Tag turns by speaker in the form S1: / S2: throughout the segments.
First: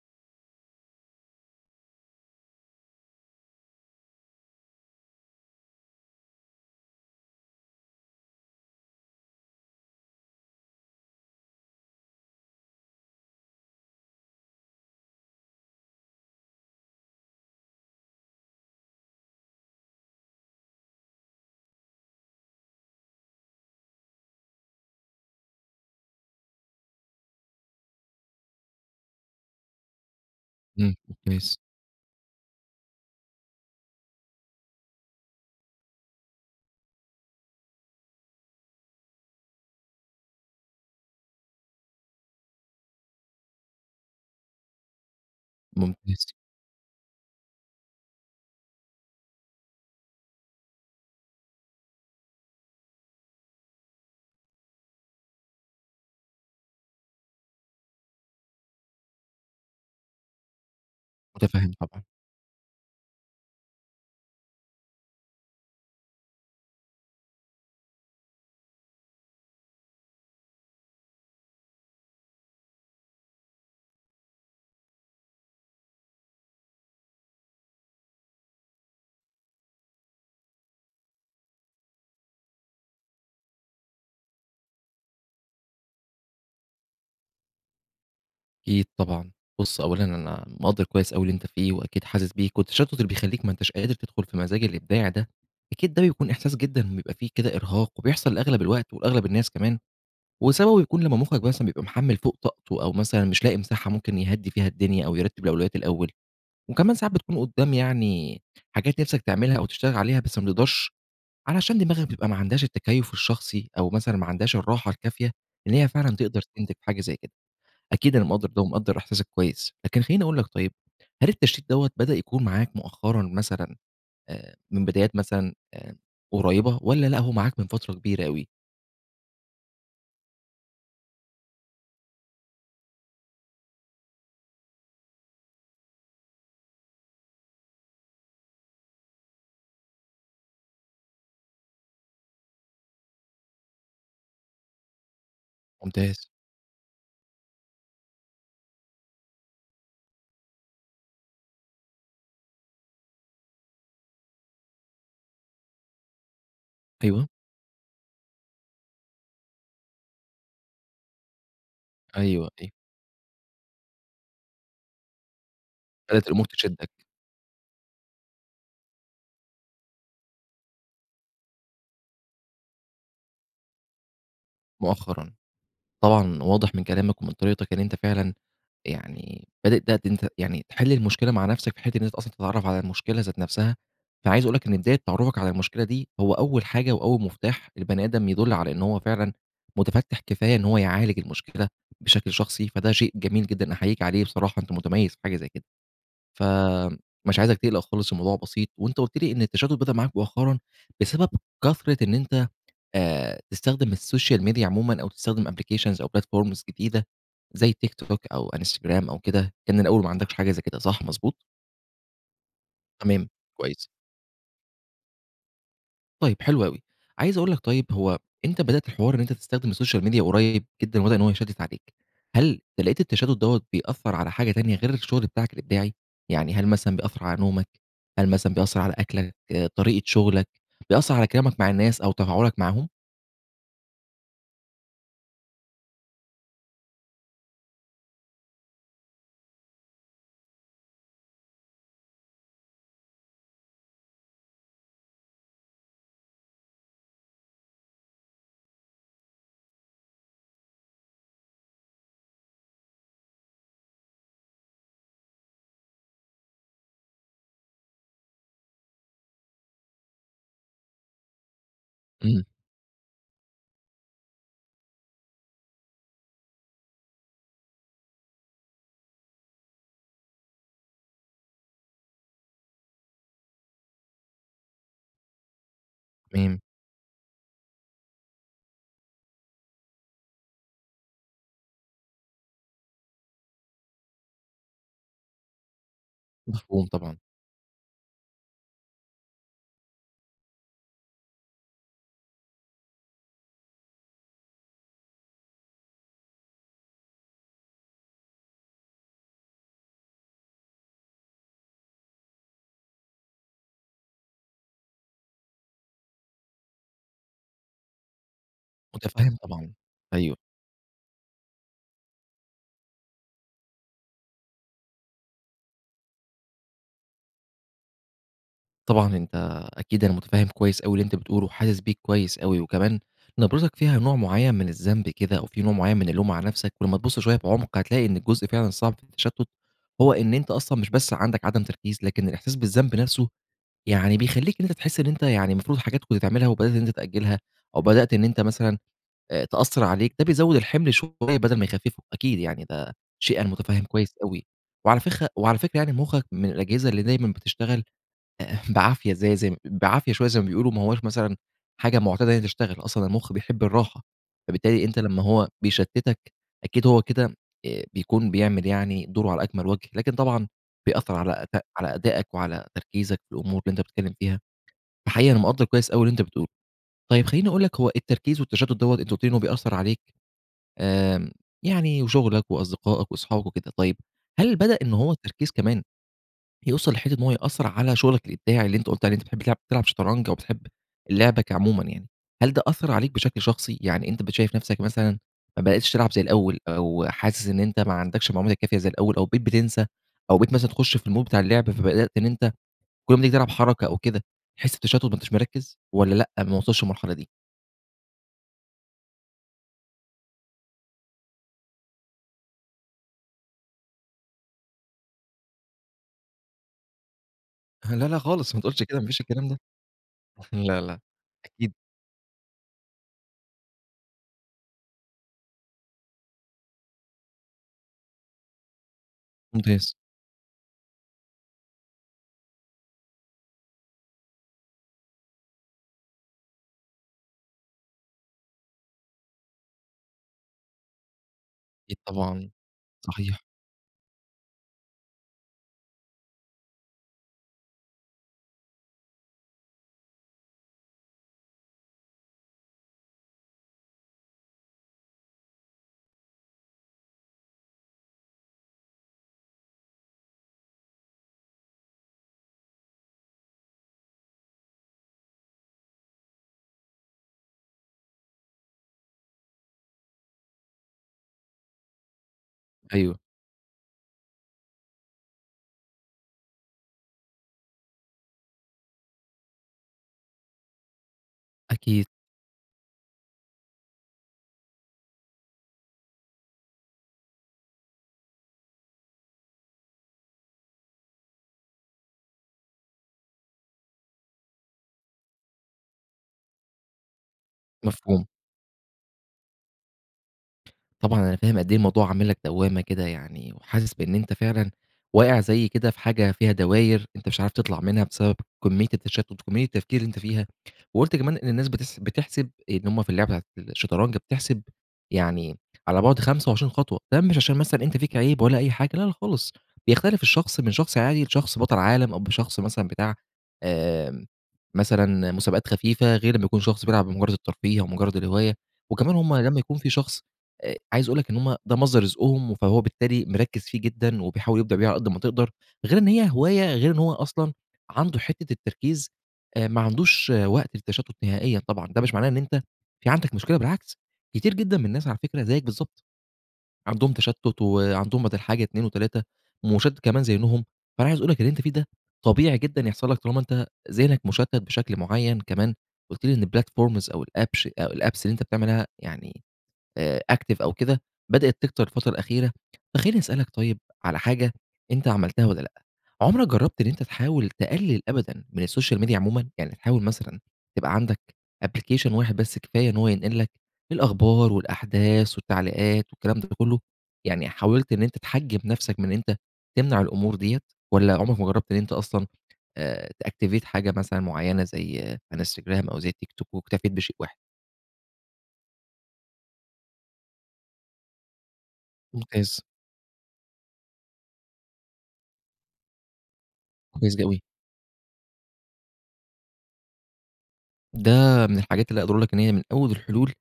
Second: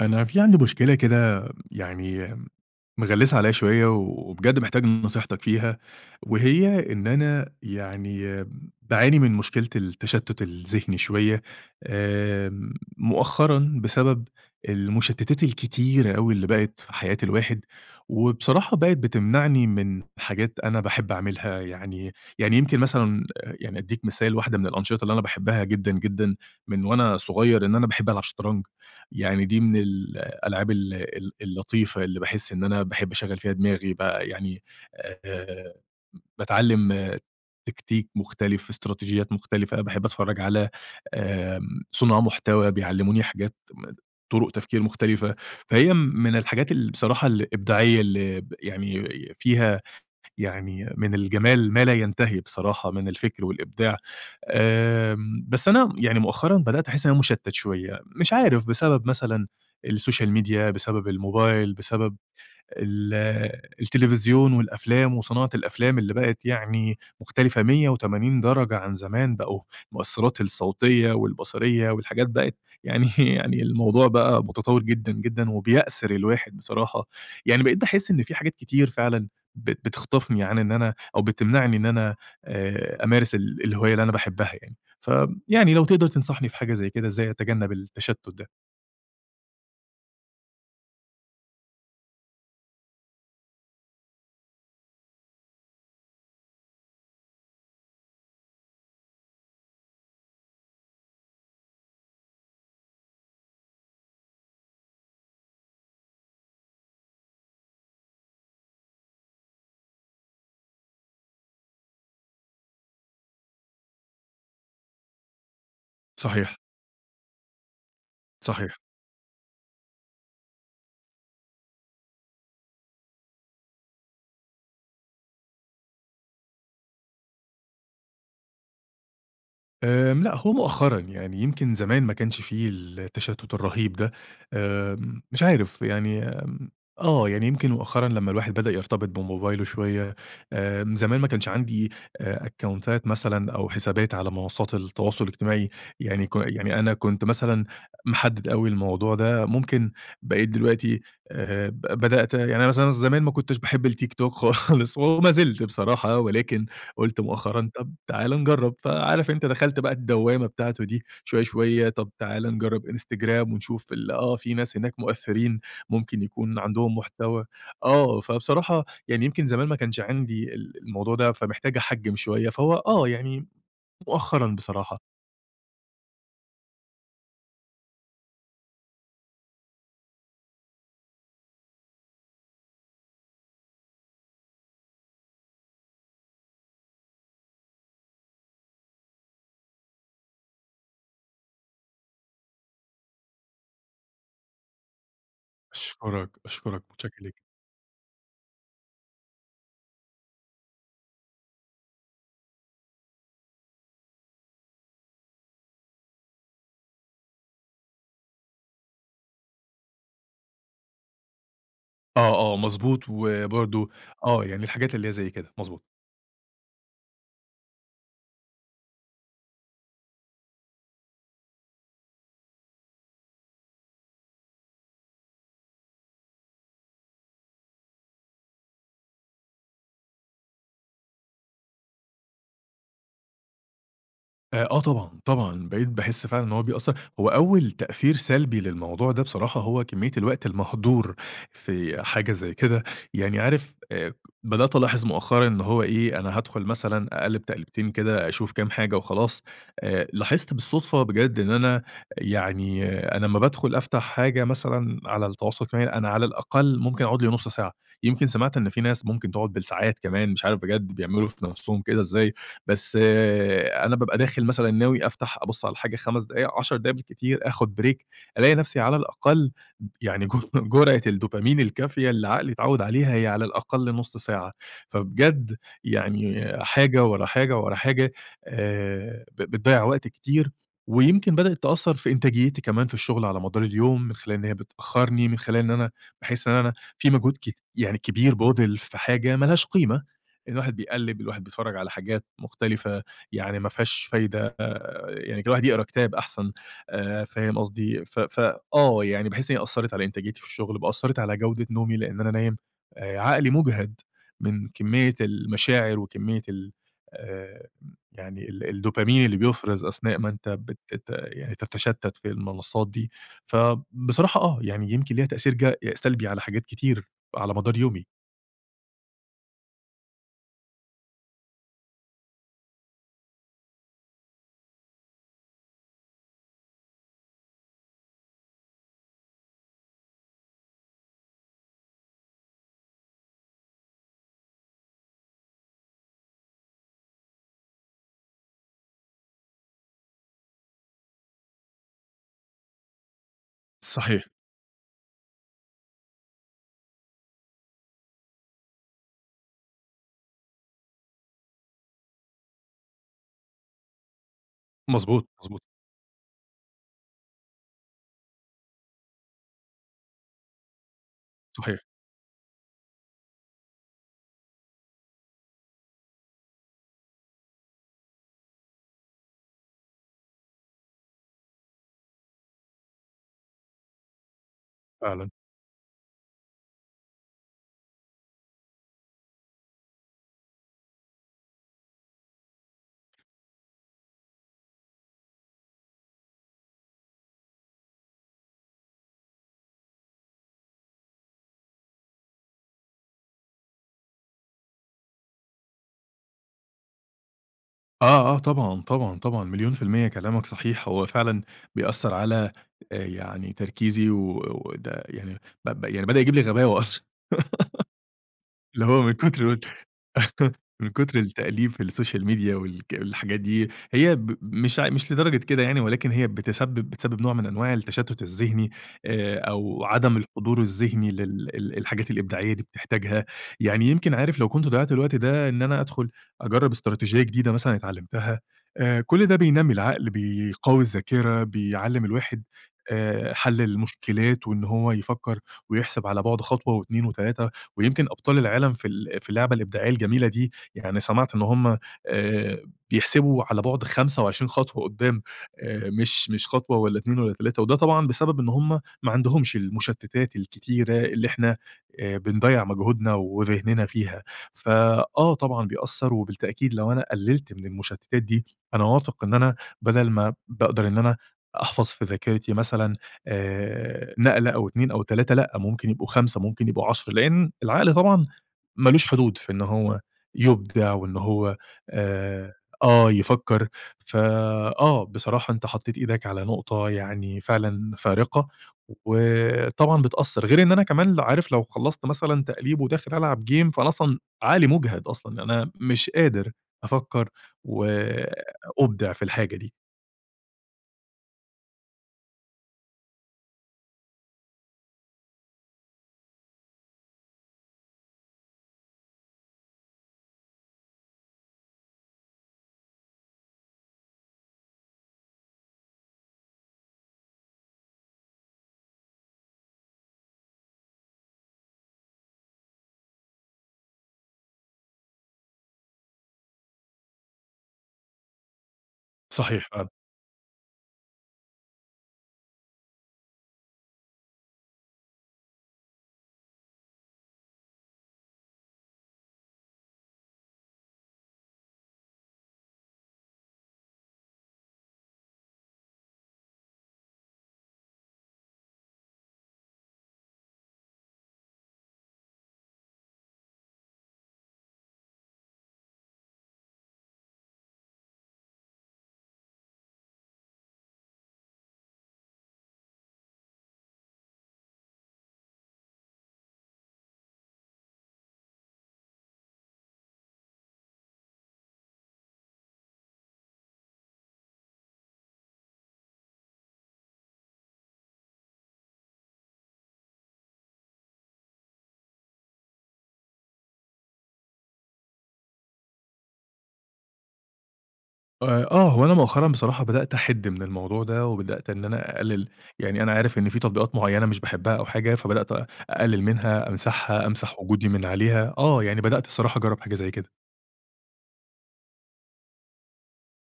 S1: أنا في عندي مشكلة كده مغلسة عليا شوية وبجد محتاج نصيحتك فيها، وهي إن أنا باعاني من مشكلة التشتت الذهني شوية. مؤخرًا بسبب المشتتات الكتيرة أوي اللي بقت في حياة الواحد، وبصراحة بقت بتمنعني من حاجات أنا باحب أعملها يعني. يمكن مثلًا يعني أديك مثال واحدة من الأنشطة اللي أنا باحبها جدًا، جدًا من وأنا صغير إن أنا باحب ألعب شطرنج. يعني دي من الألعاب ال ال
S2: ممتاز،
S1: اللطيفة اللي باحس إن أنا باحب أشغّل فيها دماغي بقى يعني. آآ باتعلّم تكتيك مختلف، استراتيجيات مختلفة، باحب أتفرّج على صُناع محتوى بيعلّموني حاجات طُرُق تفكير مختلفة، فهي
S2: ممتاز،
S1: من الحاجات اللي بصراحة الإبداعية اللي ب يعني فيها يعني من الجمال ما لا ينتهي بصراحة من الفكر والإبداع. بس أنا يعني مؤخرًا بدأت أحس إن أنا مشتّت شوية، مش عارف بسبب مثلًا السوشيال ميديا، بسبب
S2: متفهم
S1: الموبايل،
S2: طبعًا،
S1: بسبب ال التلفزيون والأفلام وصناعة الأفلام اللي بقت يعني مختلفة 180 درجة عن زمان، بقوا المؤثّرات الصوتية والبصرية والحاجات بقت يعني يعني الموضوع بقى متطوّر جدًا، جدًا وبيأسر الواحد بصراحة. يعني بقيت باحس إن في حاجات كتير فعلًا بتخطفني عن إن أنا أو بتمنعني إن أنا أمارس الهواية اللي أنا باحبّها يعني. فيعني لو تقدر تنصحني في حاجة زي كده إزاي أتجنّب التشتُّت ده؟
S2: أكيد طبعًا. بُص أولًا أنا مقدّر كويس أوي اللي أنت فيه، وأكيد حاسس بيك، والتشتت اللي بيخلّيك ما أنتاش قادر تدخل في مزاج الإبداع ده، أكيد ده بيكون إحساس جدًا بيبقى فيه كده إرهاق، وبيحصل لأغلب الوقت ولأغلب الناس كمان، وسببه بيكون لمّا مخك مثلًا بيبقى محمّل فوق طاقته، أو مثلًا مش لاقي مساحة ممكن يهدّي فيها الدنيا، أو يرتّب الأولويات الأول. وكمان ساعات بتكون قدّام يعني حاجات نِفْسك تعملها أو تشتغل عليها، بس ما بتقدرش علشان دماغك بتبقى ما عندهاش التكيّف الشخصي أو مثلًا ما عندهاش الراحة الكافية إن هي فعلًا تقدر
S1: صحيح،
S2: تنتج حاجة زي كده. أكيد أنا مقدّر ده
S1: صحيح.
S2: ومقدّر إحساسك كويس، لكن خلّيني أقول لك طيب، هل التشتيت دوّة بدأ يكون معاك مؤخرًا مثلًا من بدايات مثلًا قريّبة والّا لأ هو معاك من فترة كبيرة أوي؟
S1: لأ، هو مؤخرًا يعني يمكن زمان ما كانش في التشتُّت الرهيب ده. مش عارف يعني يعني يمكن مؤخرًا لمّا الواحد بدأ يرتبط بموبايله شوية. زمان ما كانش عندي أكونتات مثلًا أو حسابات على منصات التواصل الاجتماعي.
S2: ممتاز.
S1: يعني ك يعني أنا كنت مثلًا محدِّد أوي الموضوع ده، ممكن بقيت دلوقتي ب بدأت يعني أنا مثلًا زمان ما كنتش باحب الTikTok خالص وما زلت بصراحة، ولكن قُلت
S2: أيوه،
S1: مؤخرًا طَب تعالَ نجرّب، فعارف أنت دخلت بقى الدوّامة بتاعته دي شوية، شوية، طَب
S2: أيوه،
S1: تعالَ
S2: أيوه.
S1: نجرّب Instagram ونشوف في ناس هناك مؤثّرين ممكن
S2: بدأت الأمور
S1: يكون
S2: تشدّك
S1: عندهم محتوى. فبصراحة يعني يمكن زمان ما كانش عندي الموضوع ده، فمحتاج أحجّم شوية، فهو يعني مؤخرًا بصراحة.
S2: مؤخرًا. طبعًا واضح من كلامك ومن طريقتك إن أنت فعلًا يعني بادئ ده أنت يعني تحل المشكلة مع نفسك في حتة إن أنت أصلًا تتعرّف على المشكلة ذات نفسها، فعايز أقول لك إن بداية تعرّفك على المشكلة دي هو أول حاجة وأول مفتاح البني آدم يدُل على إن هو فعلًا متفتّح كفاية إن هو يعالج المشكلة بشكل شخصي، فده شيء جميل جدًا أحييك عليه بصراحة أنت متميّز في حاجة زي كده.
S1: أشكرك، أشكرك، متشكّر
S2: فمش
S1: ليك.
S2: عايزك تقلق خالص الموضوع بسيط، وأنت قُلت لي إن التشتت بدأ معاك مؤخرًا بسبب كثرة إن أنت تستخدم السوشيال ميديا عمومًا أو تستخدم applications أو platforms جديدة زي تيك توك أو انستجرام أو كده، كان الأول ما عندكش حاجة زي كده صح مضبوط؟
S1: آه، آه، مضبوط
S2: تمام، كويس.
S1: وبرضه يعني الحاجات اللي هي زي كده، مضبوط.
S2: طيب حلو أوي. عايز أقول لك طيب هو أنت بدأت الحوار إن أنت تستخدم السوشيال ميديا قريب جدًا وبدأ إن هو يشتت عليك، هل لقيت التشتت دوّة بيأثّر على حاجة تانية غير الشغل بتاعك الإبداعي؟ يعني هل مثلًا بيأثّر على نومك، هل مثلًا بيأثّر على أكلك، آه، طريقة شغلك، بيأثّر على كلامك مع الناس أو تفاعلك معاهم؟
S1: آه طبعًا، طبعًا، بقيت باحس فعلًا إن هو بيأثّر، هو أول تأثير سلبي للموضوع ده بصراحة هو كمية الوقت المهدور في حاجة زي كده. يعني عارف بدأت ألاحظ مؤخرًا إن هو إيه، أنا هادخل مثلًا أقلّب تقليبتين كده أشوف كام حاجة وخلاص. لاحظت بالصدفة بجد إن أنا أنا أمّا بادخل أفتح حاجة مثلًا على التواصل الاجتماعي أنا على الأقل ممكن أقعد لي نُص ساعة. يمكن سمعت إن في ناس ممكن تقعد بالساعات كمان، مش عارف بجد بيعملوا في نَفْسهم كده إزاي.
S2: إمم،
S1: بس أنا بابقى داخل مثلًا ناوي أفتح أبُص على حاجة 5 دقايق، 10 دقايق بالكتير، آخُد break، ألاقي نفسي على الأقل يعني جرعة الدوبامين الكافية اللي عقلي اتعوّد عليها هي على الأقل نُص ساعة. فبجد يعني
S2: تمام،
S1: حاجة ورا حاجة ورا حاجة ب بتضيّع وقت كتير، ويمكن بدأت تأثّر في إنتاجيتي كمان في الشغل على مدار اليوم، من خلال إن هي بتأخّرني، من خلال إن أنا باحس إن أنا
S2: مفهوم
S1: في
S2: طبعًا،
S1: مجهود كت يعني كبير بُذل في حاجة ما لهاش قيمة. الواحد بيقلِّب، الواحد بيتفرّج على حاجات مختلفة، يعني ما فيهاش فايدة. يعني كان الواحد يقرا كتاب أحسن. فاهم قصدي؟ ف ف يعني باحس إن هي أثّرت على إنتاجيتي في الشغل، وأثّرت على جودة نومي، لإن أنا نايم عقلي مُجهَد من كمية المشاعر وكمية ال آآ يعني ال الدوبامين
S2: متفهّم
S1: اللي
S2: طبعًا،
S1: بيُفرَز أثناء ما
S2: أيوه.
S1: أنت بتت يعني تتشتّت في المنصات دي. فبصراحة يعني يمكن ليها تأثير سلبي على حاجات كتير على مدار يومي.
S2: طبعًا أنت أكيد أنا متفهم كويس أوي اللي أنت بتقوله، وحاسس بيك كويس أوي، وكمان نبرتك فيها نوع معين من الذنب كده، أو في نوع معين من اللوم على نفسك، ولمّا تبُص شوية بعمق هتلاقي إن الجزء فعلًا الصعب في التشتت هو إن أنت أصلًا مش بس عندك عدم تركيز، لكن الإحساس بالذنب نفسه يعني بيخلّيك إن أنت تحس إن أنت يعني المفروض حاجات كنت تعملها وبدأت إن أنت تأجلها، أو بدأت إن أنت مثلًا تأثّر عليك، ده بيزوّد الحمل شوية بدل ما يخففه، أكيد يعني ده شيء أنا متفهم كويس
S1: صحيح،
S2: أوي، وعلى فكرة يعني مخك من الأجهزة اللي دايمًا بتشتغل بعافية زي بعافية شوية زي ما بيقولوا، ما هواش مثلًا حاجة معتادة إن هي تشتغل، أصلًا المُخ بيحب الراحة، فبالتالي أنت لمّا
S1: مضبوط،
S2: هو
S1: مضبوط،
S2: بيشتتك أكيد هو كده بيكون بيعمل يعني دوره على أكمل وجه، لكن طبعًا بيأثّر على أد
S1: صحيح.
S2: على أدائك وعلى تركيزك في الأمور اللي أنت بتتكلم فيها، فحقيقي أنا مقدّر كويس أوي اللي أنت بتقوله. طيب خلّيني أقول لك هو التركيز والتشتت دوّة أنت قُلت لي إن هو بيأثّر عليك آمم يعني وشغلك وأصدقائك وأصحابك وكده، طيب هل بدأ إن هو
S1: فعلًا.
S2: التركيز كمان يوصل لحتّة إن هو يأثّر على شغلك الإبداعي اللي أنت قُلت عليه، أنت بتحب تلعب شطرنج أو بتحب اللعبة كعمومًا يعني، هل ده أثّر عليك بشكل شخصي؟ يعني أنت شايف نَفْسك مثلًا ما بقيتش تلعب زي الأول أو حاسس إن أنت ما عندكش المعلومات الكافية زي الأول أو بقيت بتنسى أو بقيت مثلًا تخُش في الmood بتاع اللعب، فبدأت إن أنت كل ما تيجي تلعب حركة أو كده تحس بتشتُّت ما أنتش مركِّز والّا لأ ما وصلتش للمرحلة دي؟
S1: آه، آه، طبعًا، طبعًا، طبعًا، مليون في المِيّة كلامك صحيح، هو فعلًا بيأثّر على يعني تركيزي وده يعني ب ب يعني بدأ يجيب لي غباوة أصلًا.
S2: لا، لا خالص ما تقولش
S1: اللي
S2: كده
S1: هو
S2: ما
S1: من
S2: فيش الكلام
S1: كتر
S2: ده. لا،
S1: من
S2: لا.
S1: كتر التقليب
S2: أكيد،
S1: في السوشيال ميديا والحاجات دي، هي ب مش لدرجة كده يعني، ولكن هي بتسبب نوع من أنواع التشتت الذهني. أو
S2: ممتاز.
S1: عدم الحضور الذهني لل ال الحاجات الإبداعية دي بتحتاجها. يعني يمكن عارف لو كنت ضيّعت الوقت ده إن أنا أدخل أجرّب استراتيجية جديدة مثلًا اتعلمتها. كل ده بينمّي العقل، بيقوي الذاكرة،
S2: أكيد
S1: بيعلّم الواحد
S2: طبعًا. صحيح،
S1: حل المشكلات وإن هو يفكّر ويحسب على بُعد خطوة و2 و3. ويمكن أبطال العالم في ال في اللعبة الإبداعية الجميلة دي، يعني سمعت إن هم آآ بيحسبوا على بُعد 25 خطوة قدّام، مش خطوة والّا 2 والّا 3، وده طبعًا بسبب إن هم ما عندهمش المشتتات الكتيرة اللي إحنا بنضيّع مجهودنا وذهننا فيها. فآه طبعًا بيأثّر، وبالتأكيد لو أنا قللت من المشتتات دي، أنا واثق إن أنا بدل ما باقدر إن أنا أحفظ في ذاكرتي مثلًا
S2: أيوه.
S1: نقلة أو 2 أو 3 لأ، ممكن يبقوا 5 ممكن يبقوا 10 لإن العقل طبعًا ما لوش حدود في إن هو يُبدع وإن هو
S2: أكيد.
S1: آآ آه، يفكّر. فآه، بصراحة أنت حطّيت إيدك على نقطة يعني فعلًا فارقة، وطبعًا بتأثّر، غير إن أنا كمان عارف لو خلّصت مثلًا تقليب وداخل ألعب game فأنا أصلًا عقلي مُجهد أصلًا، يعني أنا مش قادر أفكّر
S2: مفهوم.
S1: وأُبدع في الحاجة دي،
S2: طبعًا أنا فاهم قد إيه الموضوع عامل لك دوّامة كده يعني، وحاسس بإن أنت فعلًا واقع زي كده في حاجة فيها دواير أنت مش عارف تطلع منها بسبب كمية التشتت وكمية التفكير اللي أنت فيها، وقُلت كمان إن الناس بتحسب إن هم في اللعبة بتاعة الشطرنج بتحسب يعني على بعد 25 خطوة، ده مش عشان مثلًا أنت فيك عيب ولا أي حاجة، لا لا خالص، بيختلف الشخص من شخص عادي لشخص بطل عالم أو بشخص مثلًا بتاع آمم، مثلًا مسابقات خفيفة، غير لمّا يكون شخص بيلعب بمجرد الترفيه أو مجرد الهواية، وكمان هم لمّا
S1: صحيح
S2: يكون
S1: فعلًا.
S2: في شخص عايز أقول لك إن هم ده مصدر رزقهم، فهو بالتالي مركّز فيه جدًا وبيحاول يبدع بيه على قد ما تقدر، غير إن هي هواية، غير إن هو أصلًا عنده حتّة التركيز ما عندوش آه، وقت للتشتُّت نهائيًا طبعًا، ده مش معناه إن أنت في عندك مشكلة بالعكس، كتير جدًا من الناس على فكرة زيّك بالضبط، عندهم تشتُّت وعندهم بدل حاجة 2 و3 ومشتِّت كمان زيّهم، فأنا عايز أقول لك اللي أنت فيه ده طبيعي جدًا يحصل لك طالما أنت ذهنك مشتَّت بشكل معيّن، كمان قُلت لي إن الplatforms أو الapps اللي أنت بتعملها يعني active أو كده، بدأت تكتر الفترة الأخيرة، فخلّيني أسألك طيب على حاجة أنت عملتها والّا لأ، عمرك جرّبت إن أنت تحاول تقلل أبدًا من السوشيال ميديا عمومًا؟ يعني تحاول مثلًا تبقى عندك application واحد بس كفاية إن هو ينقل لك الأخبار والأحداث والتعليقات والكلام ده كله، يعني حاولت إن أنت تحجّم نفسك من إن أنت تمنع الأمور ديّة، والّا عمرك ما جرّبت إن أنت أصلًا تactivate حاجة مثلًا معيّنة زي الإنستجرام أو زي التيك توك واكتفيت بشيء واحد؟
S1: آه، هو أنا مؤخرًا بصراحة بدأت أحِدّ من الموضوع ده، وبدأت إن أنا أقلل.
S2: ممتاز،
S1: يعني أنا عارف إن في تطبيقات معيّنة مش باحبها أو حاجة، فبدأت أقلل منها،
S2: كويس ج
S1: أمسحها،
S2: أوي.
S1: أمسح وجودي من عليها. يعني بدأت الصراحة أجرّب حاجة زي كده،
S2: ده من الحاجات اللي أقدر أقول لك إن هي من أول الحلول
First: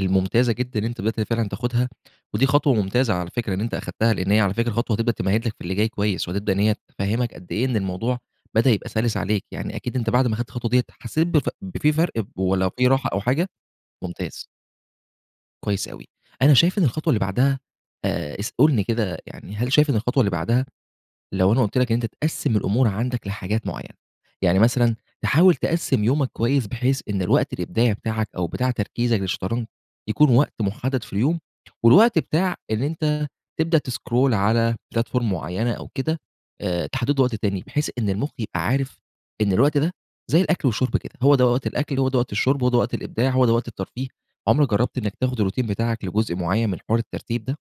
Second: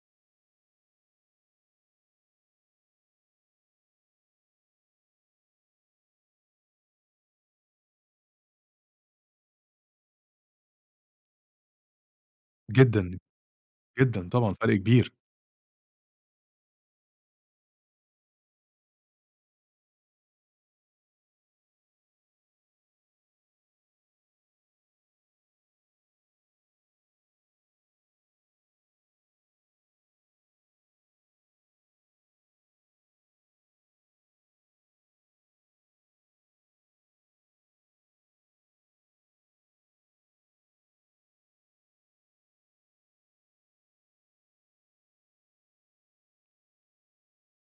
S2: الممتازة جدًا إن أنت بدأت فعلًا تاخدها، ودي خطوة ممتازة على فكرة إن أنت أخدتها، لإن هي على فكرة خطوة هتبدأ تمهد لك في اللي جاي كويس، وهتبدأ إن هي تفهمك قد إيه إن الموضوع بدأ يبقى سلس عليك، يعني أكيد أنت بعد ما أخدت الخطوة ديّة حسيت بفي فرق والّا في راحة
S1: جدًا،
S2: أو حاجة؟
S1: جدًا
S2: ممتاز،
S1: طبعًا فرق كبير.
S2: كويس أوي. أنا شايف إن الخطوة اللي بعدها اس قُل لي كده يعني هل شايف إن الخطوة اللي بعدها لو أنا قُلت لك إن أنت تقسّم الأمور عندك لحاجات معيّنة، يعني مثلًا تحاول تقسّم يومك كويس بحيث إن الوقت الإبداعي بتاعك أو بتاع تركيزك للشطرنج يكون وقت محدد في اليوم، والوقت بتاع إن أنت تبدأ تسكرول على platform معيّنة أو كده تحدّده وقت تاني، بحيث إن المخ يبقى عارف إن الوقت ده زي الأكل والشرب كده، هو ده وقت الأكل، هو ده وقت الشرب، هو ده وقت الإبداع، هو ده وقت الترفيه. عمرك جرّبت إنك تاخد الروتين بتاعك لجزء معيّن من حوار الترتيب ده؟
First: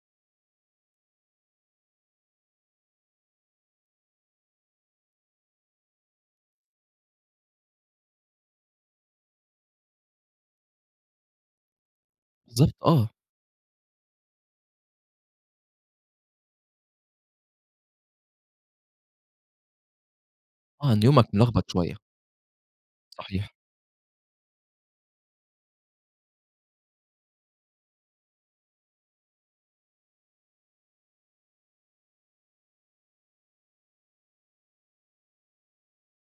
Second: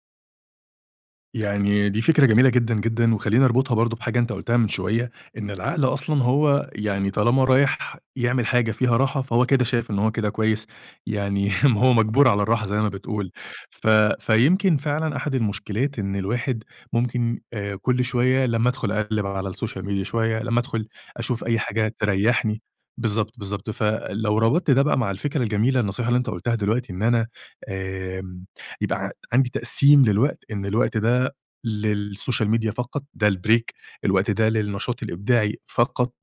S1: يعني دي فكرة جميلة جدًا، جدًا، وخلّيني أربطها برضه بحاجة أنت قُلتها من شوية، إن العقل أصلًا هو يعني طالما رايح يعمل حاجة فيها راحة، فهو كده شايف إن هو كده كويس، يعني ما هو مجبور على الراحة
S2: بالضبط
S1: زي ما
S2: آه،
S1: بتقول. ف فيمكن فعلًا أحد المشكلات إن الواحد ممكن كل شوية لمّا أدخل أقلِّب على الsocial media شوية، لمّا أدخل
S2: آه، إن يومك
S1: أشوف أي
S2: ملخبط
S1: حاجة
S2: شوية،
S1: تريّحني، بالضبط،
S2: صحيح.
S1: بالضبط. فلو ربطت ده بقى مع الفكرة الجميلة، النصيحة اللي أنت قُلتها دلوقتي، إن أنا آمم يبقى عندي تقسيم للوقت، إن الوقت ده للسوشيال ميديا فقط، ده الbreak، الوقت ده للنشاط الإبداعي فقط،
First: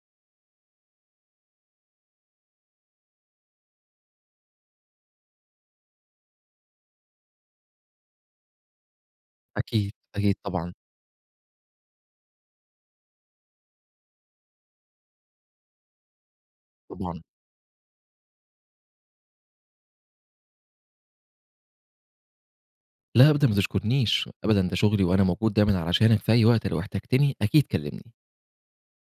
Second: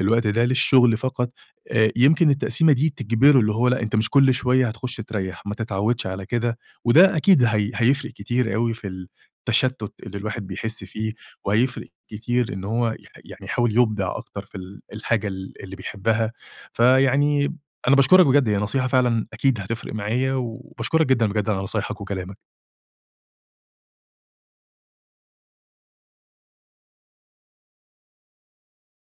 S1: الوقت ده للشغل فقط. يمكن التقسيمة دي تجبره اللي هو لأ، أنت مش كل شوية هتخش تريّح، ما تتعودش على كده، وده أكيد هيفرق كتير أوي في
S2: أكيد،
S1: التشتُّت اللي
S2: أكيد
S1: الواحد
S2: طبعًا،
S1: بيحس فيه، وهيفرق كتير إن هو يح يعني يحاول يُبدع أكتر في الحاجة اللي بيحبها.
S2: طبعًا.
S1: فيعني أنا باشكرك بجد، هي نصيحة فعلًا أكيد هتفرق معايا، وباشكرك جدًا بجد على نصايحك وكلامك.
S2: لا أبدًا ما تشكرنيش، أبدًا ده شغلي وأنا موجود دايمًا علشانك في أي وقت، لو احتجتني أكيد كلمني.